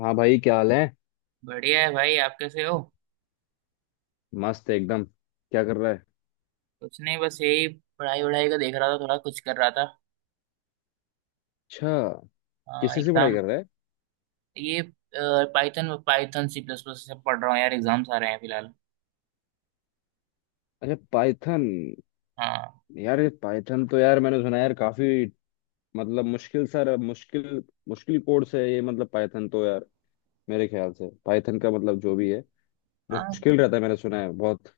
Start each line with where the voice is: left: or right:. left: हाँ भाई, क्या हाल है।
right: बढ़िया है भाई। आप कैसे हो?
left: मस्त एकदम। क्या कर रहा है।
right: कुछ नहीं, बस यही। पढ़ाई वढ़ाई का देख रहा था, थोड़ा कुछ कर रहा था।
left: अच्छा, किसी से पढ़ाई
right: एग्जाम।
left: कर रहा है।
right: ये। Python Python, C plus plus, सब पढ़ रहा हूँ यार। एग्जाम्स आ रहे हैं फिलहाल।
left: अच्छा, पाइथन।
right: हाँ।
left: यार, ये पाइथन तो यार मैंने सुना है यार काफी, मतलब मुश्किल सर, मुश्किल, मुश्किल कोर्स है ये, मतलब पाइथन तो यार मेरे ख्याल से पाइथन का, मतलब जो भी है
right: हाँ।
left: मुश्किल रहता है, मैंने सुना है बहुत।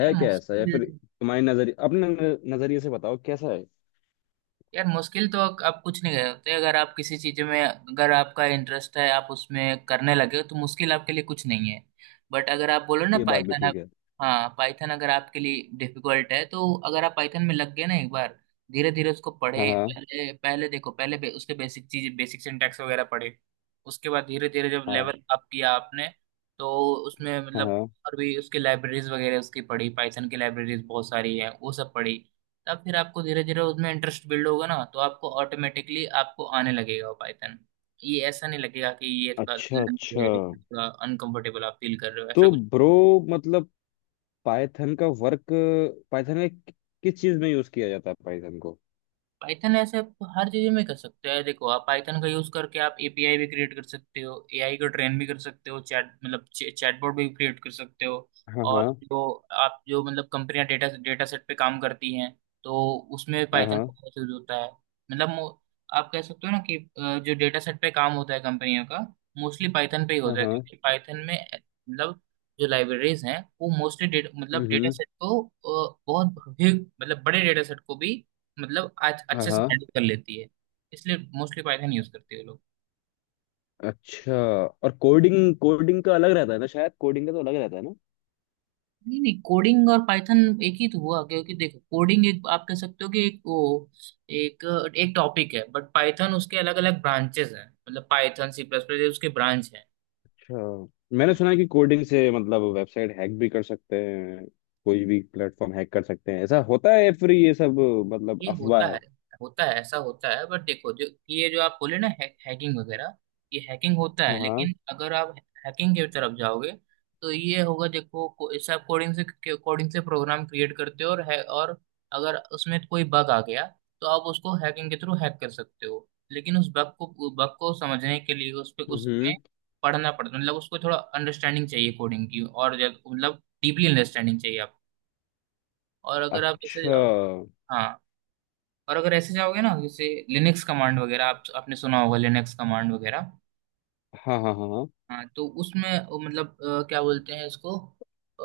right: ये
left: क्या ऐसा, या फिर
right: मुश्किल।
left: तुम्हारी नजरिए, अपने नजरिए से बताओ कैसा है।
right: यार, मुश्किल तो आप कुछ नहीं कर सकते। अगर आप किसी चीज में, अगर आपका इंटरेस्ट है, आप उसमें करने लगे हो, तो मुश्किल आपके लिए कुछ नहीं है। बट अगर आप बोलो ना
left: ये बात भी
right: पाइथन आप।
left: ठीक है।
right: हाँ। पाइथन अगर आपके लिए डिफिकल्ट है, तो अगर आप पाइथन में लग गए ना एक बार, धीरे धीरे उसको
left: हाँ
right: पढ़े।
left: हाँ।
right: पहले पहले देखो, उसके बेसिक चीज, बेसिक सिंटैक्स वगैरह पढ़े। उसके बाद धीरे धीरे जब
left: हाँ
right: लेवल अप किया आपने। तो उसमें
left: हाँ
right: मतलब।
left: हाँ।
right: और भी उसकी लाइब्रेरीज वगैरह उसकी पढ़ी, पाइथन की लाइब्रेरीज बहुत सारी है, वो सब पढ़ी। तब फिर आपको धीरे धीरे उसमें इंटरेस्ट बिल्ड होगा ना, तो आपको ऑटोमेटिकली आपको आने लगेगा वो पाइथन। ये ऐसा नहीं लगेगा कि ये थोड़ा
left: अच्छा
right: लंबी
left: अच्छा।
right: है, थोड़ा अनकंफर्टेबल आप फील कर रहे हो, ऐसा
left: तो
right: कुछ।
left: ब्रो, मतलब पाइथन का वर्क, पाइथन में किस चीज में यूज किया जाता है पाइथन को।
right: पाइथन ऐसे आप हर चीज में कर सकते हैं। देखो, आप पाइथन का यूज करके आप एपीआई भी क्रिएट कर सकते हो, एआई को ट्रेन भी कर सकते हो, चैट मतलब, चैटबॉट भी क्रिएट कर सकते हो।
left: हाँ
right: और
left: हाँ।
right: जो आप, जो मतलब, कंपनियां डेटा डेटा सेट पे काम करती हैं, तो उसमें
left: हाँ
right: पाइथन
left: हाँ।
right: का बहुत यूज होता है। मतलब आप कह सकते हो ना कि जो डेटा सेट पे काम होता है कंपनियों का, मोस्टली पाइथन पे ही
left: हाँ
right: होता है,
left: हाँ,
right: क्योंकि पाइथन में मतलब, जो लाइब्रेरीज हैं वो मोस्टली, मतलब डेटा
left: हम्म।
right: सेट को बहुत मतलब, बड़े डेटा सेट को भी मतलब आज
left: हाँ
right: अच्छे से
left: हाँ।
right: हैंडल कर लेती है। इसलिए मोस्टली पाइथन यूज करते हैं लोग।
left: अच्छा। और कोडिंग, कोडिंग का अलग रहता है ना शायद, कोडिंग का तो अलग रहता है ना।
right: नहीं नहीं, कोडिंग और पाइथन एक ही तो हुआ, क्योंकि देखो, कोडिंग एक, आप कह सकते हो कि एक वो, एक एक टॉपिक है। बट पाइथन उसके अलग अलग ब्रांचेस हैं, मतलब पाइथन, सी प्लस प्लस उसके ब्रांच हैं।
left: अच्छा, मैंने सुना है कि कोडिंग से मतलब वेबसाइट हैक भी कर सकते हैं, कोई भी प्लेटफॉर्म हैक कर सकते हैं, ऐसा होता है या फिर ये सब मतलब
right: ये
left: अफवाह
right: होता है,
left: है।
right: होता है, ऐसा होता है। बट देखो, जो ये जो आप बोले ना है, हैकिंग वगैरह, ये हैकिंग होता है,
left: हाँ हाँ,
right: लेकिन अगर आप हैकिंग की तरफ जाओगे तो ये होगा। देखो, इससे आप कोडिंग से प्रोग्राम क्रिएट करते हो, और है, और अगर उसमें कोई बग आ गया, तो आप उसको हैकिंग के थ्रू हैक कर सकते हो। लेकिन उस बग को समझने के लिए उस पे उसमें
left: हम्म।
right: पढ़ना पड़ता है, मतलब उसको थोड़ा अंडरस्टैंडिंग चाहिए कोडिंग की। और मतलब, डीपली अंडरस्टैंडिंग चाहिए आप। और अगर आप जैसे,
left: अच्छा।
right: हाँ, और अगर ऐसे जाओगे ना, जैसे लिनक्स कमांड वगैरह, आप आपने सुना होगा, लिनक्स कमांड वगैरह।
left: हाँ हाँ। हाँ हाँ।
right: हाँ। तो उसमें वो मतलब, क्या बोलते हैं इसको। अ,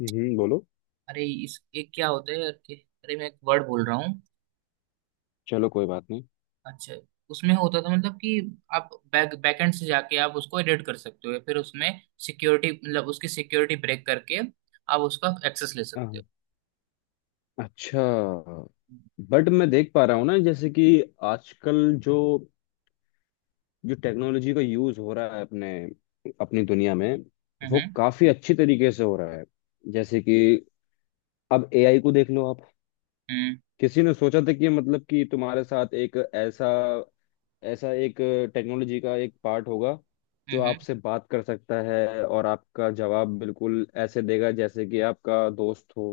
left: हम्म, बोलो।
right: अरे, इस एक क्या होता है यार, कि अरे, मैं एक वर्ड बोल रहा हूँ।
left: चलो कोई बात नहीं।
right: अच्छा। उसमें होता था मतलब कि, आप बैकएंड से जाके आप उसको एडिट कर सकते हो, या फिर उसमें सिक्योरिटी, मतलब उसकी सिक्योरिटी ब्रेक करके आप उसका एक्सेस ले
left: हाँ,
right: सकते हो।
left: हाँ। अच्छा।
right: हम्म।
left: बट मैं देख पा रहा हूँ ना, जैसे कि आजकल जो जो टेक्नोलॉजी का यूज हो रहा है अपने अपनी दुनिया में, वो
right: हम्म।
left: काफी अच्छी तरीके से हो रहा है। जैसे कि अब एआई को देख लो आप,
right: हम्म।
left: किसी ने सोचा था कि मतलब कि तुम्हारे साथ एक ऐसा, ऐसा एक टेक्नोलॉजी का एक पार्ट होगा जो
right: हम्म। हम्म।
left: आपसे बात कर सकता है और आपका जवाब बिल्कुल ऐसे देगा जैसे कि आपका दोस्त हो।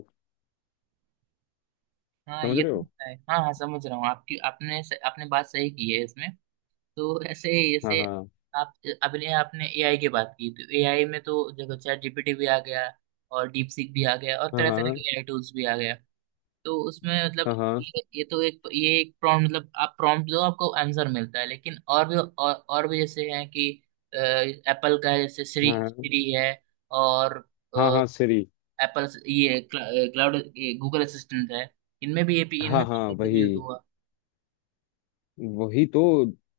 right: हाँ,
left: समझ
right: ये
left: रहे
right: तो
left: हो।
right: होता है। हाँ हाँ, समझ रहा हूँ। आपकी आपने आपने बात सही की है इसमें। तो ऐसे ही
left: हाँ
right: जैसे,
left: हाँ।
right: आप अपने आपने एआई की बात की, तो एआई में तो देखो, चैट जीपीटी भी आ गया, और डीप सीक भी आ गया, और
left: हाँ
right: तरह तरह
left: हाँ।
right: के एआई टूल्स भी आ गया। तो उसमें मतलब,
left: हाँ हाँ।
right: ये तो एक, ये एक प्रॉम्प्ट मतलब, आप प्रॉम्प्ट दो, आपको आंसर मिलता है। लेकिन और भी जैसे हैं कि, एप्पल का है, जैसे श्री
left: हाँ
right: श्री है। और,
left: हाँ। हाँ सिरी।
right: एप्पल ये क्लाउड, गूगल असिस्टेंट है। इनमें भी ये
left: हाँ
right: इनमें भी
left: हाँ,
right: ये सब
left: वही।
right: यूज हुआ।
left: वही तो,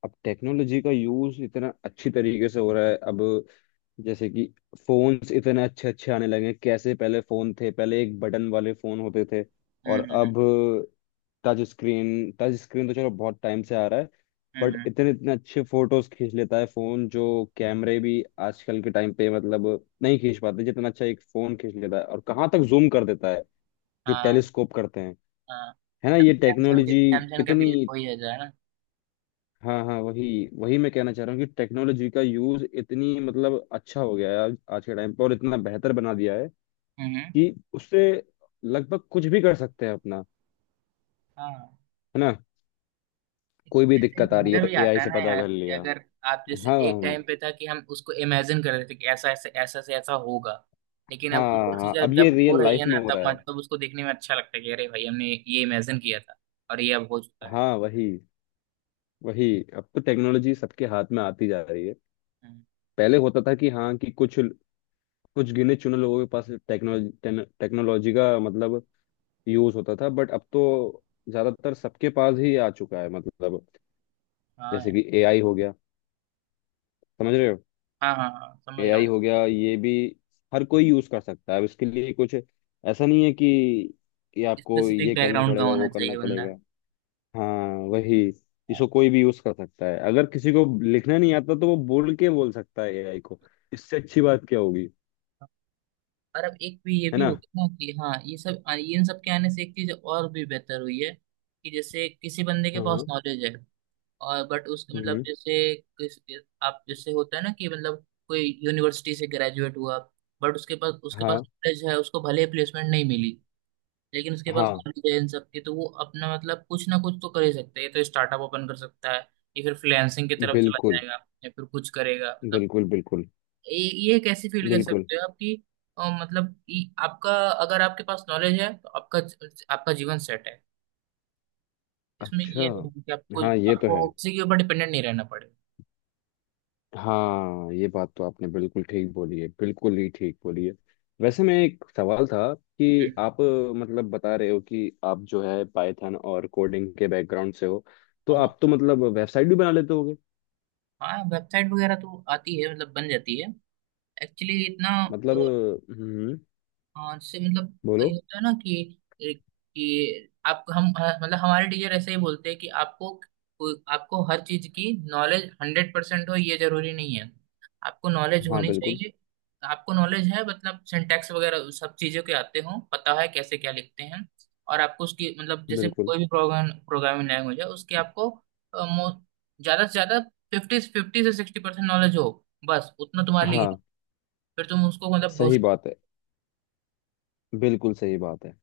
left: अब टेक्नोलॉजी का यूज इतना अच्छी तरीके से हो रहा है अब। जैसे कि फोन्स इतने अच्छे अच्छे आने लगे हैं, कैसे पहले फोन थे, पहले एक बटन वाले फोन होते थे और
right: हम्म। हम्म।
left: अब टच स्क्रीन, टच स्क्रीन तो चलो बहुत टाइम से आ रहा है।
right: हम्म।
left: बट
right: हम्म।
left: इतने इतने अच्छे फोटोज खींच लेता है फोन, जो कैमरे भी आजकल के टाइम पे, मतलब नहीं खींच पाते जितना अच्छा एक फोन खींच लेता है, और कहाँ तक जूम कर देता है जो
right: हाँ।
left: टेलीस्कोप करते हैं।
right: हाँ।
left: है ना ये
right: अभी
left: टेक्नोलॉजी
right: सैमसंग का
left: कितनी।
right: भी वही है जो, है ना।
left: हाँ हाँ, वही। वही मैं कहना चाह रहा हूँ कि टेक्नोलॉजी का यूज इतनी मतलब अच्छा हो गया है आज, आज के टाइम पर, और इतना बेहतर बना दिया है
right: हम्म।
left: कि उससे लगभग कुछ भी कर सकते हैं अपना।
right: हाँ,
left: है ना। कोई भी
right: ऐसे ही
left: दिक्कत आ रही है
right: मजा
left: तो
right: भी
left: एआई
right: आता है
left: से
right: ना
left: पता
right: यार,
left: कर
right: कि
left: लिया।
right: अगर आप जैसे,
left: हाँ हाँ।
right: एक टाइम पे था कि हम उसको इमेजिन कर रहे थे कि ऐसा ऐसे, ऐसा से ऐसा होगा, लेकिन अब वो
left: हाँ,
right: चीजें
left: अब ये
right: जब हो
left: रियल
right: रही
left: लाइफ
right: है ना,
left: में हो
right: तब
left: रहा है।
right: मतलब उसको देखने में अच्छा लगता है कि अरे भाई, हमने ये इमेजिन किया था, और ये अब हो चुका है।
left: हाँ, वही। वही, अब तो टेक्नोलॉजी सबके हाथ में आती जा रही है।
right: हम्म।
left: पहले होता था कि हाँ कि कुछ, कुछ गिने चुने लोगों के पास टेक्नोलॉजी, टेक्नोलॉजी का मतलब यूज होता था, बट अब तो ज्यादातर सबके पास ही आ चुका है मतलब।
right: हाँ
left: जैसे
right: यार।
left: कि एआई हो गया। समझ रहे हो।
right: हाँ, हाँ, हाँ, समझ रहा
left: एआई
right: हूँ।
left: हो गया, ये भी हर कोई यूज कर सकता है अब, इसके लिए कुछ ऐसा नहीं है कि आपको
right: स्पेसिफिक
left: ये करना
right: बैकग्राउंड का
left: पड़ेगा, वो
right: होना
left: करना
right: चाहिए बंदा।
left: पड़ेगा। हाँ वही। इसको कोई भी यूज कर सकता है, अगर किसी को लिखना नहीं आता तो वो बोल के बोल सकता है एआई को। इससे अच्छी बात क्या होगी।
right: और अब एक भी ये
left: है
right: भी
left: ना।
right: हो गया ना कि हाँ, ये सब इन सब के आने से एक चीज और भी बेहतर हुई है, कि जैसे किसी बंदे के पास
left: हाँ,
right: नॉलेज है, और बट उसके मतलब,
left: हम्म।
right: जैसे किस आप जैसे होता है ना कि, मतलब कोई यूनिवर्सिटी से ग्रेजुएट हुआ, बट उसके पास
left: हाँ
right: नॉलेज है, उसको भले प्लेसमेंट नहीं मिली, लेकिन उसके पास
left: हाँ।
right: नॉलेज है इन सब की, तो वो अपना, मतलब, कुछ ना कुछ तो कर ही सकता है। ये तो स्टार्टअप ओपन कर सकता है, या फिर फ्रीलांसिंग की तरफ चला
left: बिल्कुल
right: जाएगा, या फिर कुछ करेगा, मतलब,
left: बिल्कुल। बिल्कुल
right: ये ये एक ऐसी फील्ड कह
left: बिल्कुल।
right: सकते हो आपकी, मतलब ये आपका, अगर आपके पास नॉलेज है तो आपका, आपका जीवन सेट है। इसमें
left: अच्छा,
right: ये नहीं है कि आपको,
left: हाँ ये तो है।
right: आपको किसी के ऊपर डिपेंडेंट नहीं रहना पड़े।
left: हाँ ये बात तो आपने बिल्कुल ठीक बोली है, बिल्कुल ही ठीक बोली है। वैसे मैं एक सवाल था कि
right: हम्म।
left: आप, मतलब बता रहे हो कि आप जो है पाइथन और कोडिंग के बैकग्राउंड से हो, तो
right: हाँ।
left: आप तो मतलब वेबसाइट भी बना लेते होगे।
right: हाँ, वेबसाइट वगैरह तो आती है, मतलब बन जाती है। एक्चुअली इतना।
left: हम्म,
right: हाँ, जैसे मतलब, ये
left: बोलो।
right: होता है ना कि आप, हम मतलब, हमारे टीचर ऐसे ही बोलते हैं कि आपको आपको हर चीज की नॉलेज 100% हो, ये जरूरी नहीं है। आपको नॉलेज
left: हाँ
right: होनी
left: बिल्कुल
right: चाहिए। आपको नॉलेज है, मतलब सिंटैक्स वगैरह सब चीजों के आते हो, पता है कैसे क्या लिखते हैं। और आपको उसकी मतलब, जैसे
left: बिल्कुल।
right: कोई भी प्रोग्राम, प्रोग्रामिंग लैंग्वेज है, उसकी आपको अ, मो- ज्यादा से ज्यादा फिफ्टी फिफ्टी से 60% नॉलेज हो, बस उतना तुम्हारे लिए ही
left: हाँ
right: है। फिर तुम उसको मतलब,
left: सही बात है, बिल्कुल सही बात है।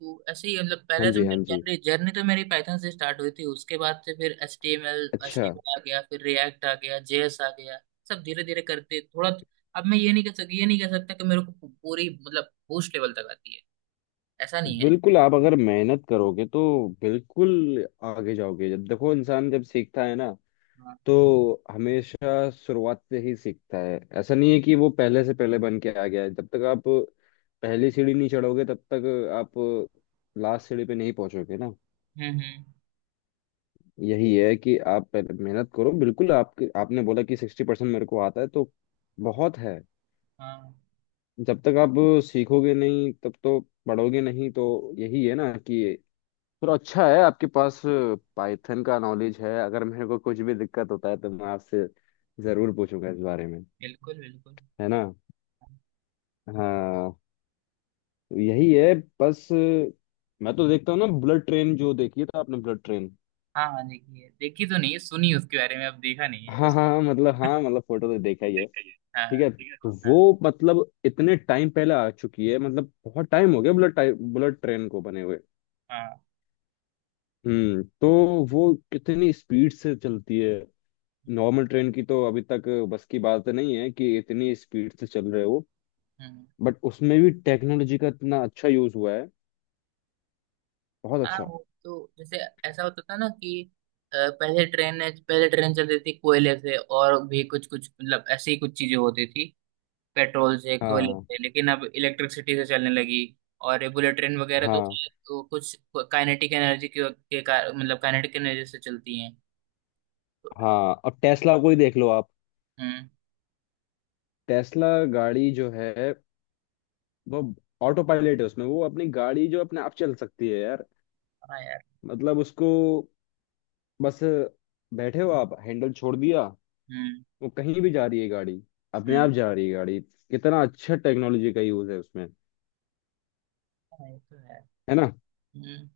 right: तो ऐसे ही मतलब, पहले
left: हाँ
right: तो
left: जी,
right: मेरी
left: हाँ जी।
right: जर्नी जर्नी तो मेरी पाइथन से स्टार्ट हुई थी, उसके बाद से फिर H T M L H
left: अच्छा।
right: टी एम एल आ गया, फिर रिएक्ट आ गया, जेएस आ गया, सब धीरे धीरे करते थोड़ा। अब मैं ये नहीं कह सक ये नहीं कह सकता कि मेरे को पूरी मतलब बूस्ट लेवल तक आती है, ऐसा नहीं है।
left: बिल्कुल, आप अगर मेहनत करोगे तो बिल्कुल आगे जाओगे। जब देखो इंसान जब सीखता है ना,
right: हाँ।
left: तो हमेशा शुरुआत से ही सीखता है, ऐसा नहीं है कि वो पहले से पहले बन के आ गया है। जब तक आप पहली सीढ़ी नहीं चढ़ोगे तब तक आप लास्ट सीढ़ी पे नहीं पहुंचोगे ना।
right: हम्म। हम्म।
left: यही है कि आप पहले मेहनत करो। बिल्कुल आपके, आपने बोला कि 60% मेरे को आता है, तो बहुत है।
right: हाँ,
left: जब तक आप सीखोगे नहीं, तब तो, पढ़ोगे नहीं तो, यही है ना कि थोड़ा अच्छा है आपके पास पाइथन का नॉलेज है। अगर मेरे को कुछ भी दिक्कत होता है तो मैं आपसे जरूर पूछूंगा इस बारे में।
right: बिल्कुल बिल्कुल।
left: है ना। हाँ। यही है बस। मैं तो देखता हूँ ना, ब्लड ट्रेन जो देखी है तो, आपने ब्लड ट्रेन।
right: हाँ हाँ, देखी है, देखी तो नहीं है, सुनी उसके बारे में, अब देखा नहीं है
left: हाँ हाँ
right: उस।
left: हाँ, मतलब हाँ, मतलब फोटो तो देखा ही है।
right: देखा ही है
left: ठीक
right: हाँ,
left: है,
right: ठीक
left: तो
right: है। हाँ,
left: वो मतलब इतने टाइम पहले आ चुकी है, मतलब बहुत टाइम हो गया ब्लड टाइम, ब्लड ट्रेन को बने हुए।
right: हाँ, हाँ।
left: हम्म, तो वो कितनी स्पीड से चलती है, नॉर्मल ट्रेन की तो अभी तक बस की बात नहीं है कि इतनी स्पीड से चल रहे हो।
right: हम्म।
left: बट उसमें भी टेक्नोलॉजी का इतना अच्छा यूज हुआ है, बहुत
right: हाँ,
left: अच्छा।
right: वो तो जैसे, ऐसा होता था ना कि, अ, पहले ट्रेन पहले ट्रेन चलती थी कोयले से और भी कुछ कुछ, मतलब ऐसी ही कुछ चीजें होती थी, पेट्रोल से, कोयले
left: हाँ।
right: से, लेकिन अब इलेक्ट्रिसिटी से चलने लगी। और ये बुलेट ट्रेन वगैरह तो,
left: हाँ,
right: तो कुछ काइनेटिक एनर्जी के का, मतलब काइनेटिक एनर्जी से चलती हैं। तो,
left: हाँ अब टेस्ला को ही देख लो आप।
right: हम्म।
left: टेस्ला गाड़ी जो है, वो ऑटो पायलट है उसमें, वो अपनी गाड़ी जो अपने आप चल सकती है यार।
right: हाँ यार।
left: मतलब उसको बस, बैठे हो आप, हैंडल छोड़ दिया,
right: हम्म।
left: वो कहीं भी जा रही है गाड़ी, अपने आप
right: हम्म।
left: जा रही है गाड़ी। कितना अच्छा टेक्नोलॉजी का यूज है उसमें।
right: हाँ, ये तो है।
left: है ना।
right: हम्म।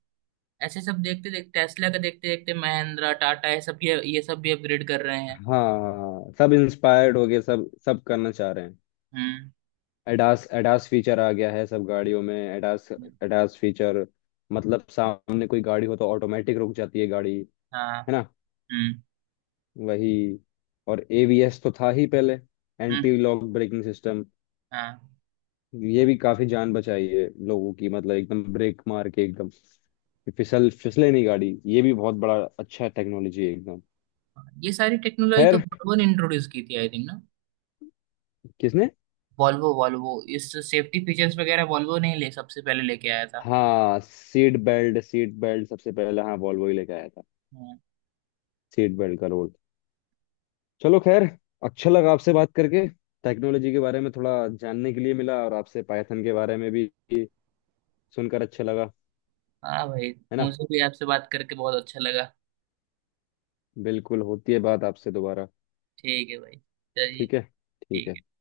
right: ऐसे सब देखते देखते टेस्ला का, देखते देखते महिंद्रा, टाटा, ये सब, ये सब भी अपग्रेड कर रहे हैं।
left: हाँ, सब इंस्पायर्ड हो गए, सब सब करना चाह रहे हैं।
right: हम्म।
left: एडास, एडास फीचर आ गया है सब गाड़ियों में। एडास,
right: हम्म।
left: एडास फीचर मतलब सामने कोई गाड़ी हो तो ऑटोमेटिक रुक जाती है गाड़ी,
right: हाँ।
left: है ना।
right: हम्म।
left: वही। और एबीएस तो था ही पहले,
right: हम्म।
left: Anti lock braking system.
right: हाँ।
left: ये भी काफी जान बचाई है लोगों की, मतलब एकदम ब्रेक मार के एकदम कि फिसल, फिसले नहीं गाड़ी, ये भी बहुत बड़ा अच्छा टेक्नोलॉजी है एकदम।
right: ये सारी टेक्नोलॉजी तो
left: खैर,
right: वॉल्वो ने इंट्रोड्यूस की थी आई थिंक ना।
left: किसने।
right: वॉल्वो वॉल्वो, इस सेफ्टी फीचर्स वगैरह वॉल्वो ने ही ले सबसे पहले लेके आया था।
left: हाँ, सीट बेल्ट, सीट बेल्ट सबसे पहले हाँ वॉल्वो ही लेके आया था।
right: हाँ।
left: सीट बेल्ट का रोल, चलो खैर। अच्छा लगा आपसे बात करके, टेक्नोलॉजी के बारे में थोड़ा जानने के लिए मिला, और आपसे पाइथन के बारे में भी सुनकर अच्छा लगा।
right: हाँ भाई,
left: है ना।
right: मुझे भी आपसे बात करके बहुत अच्छा लगा।
left: बिल्कुल, होती है बात आपसे दोबारा।
right: ठीक है भाई, चलिए।
left: ठीक है। ठीक
right: ठीक है।
left: है।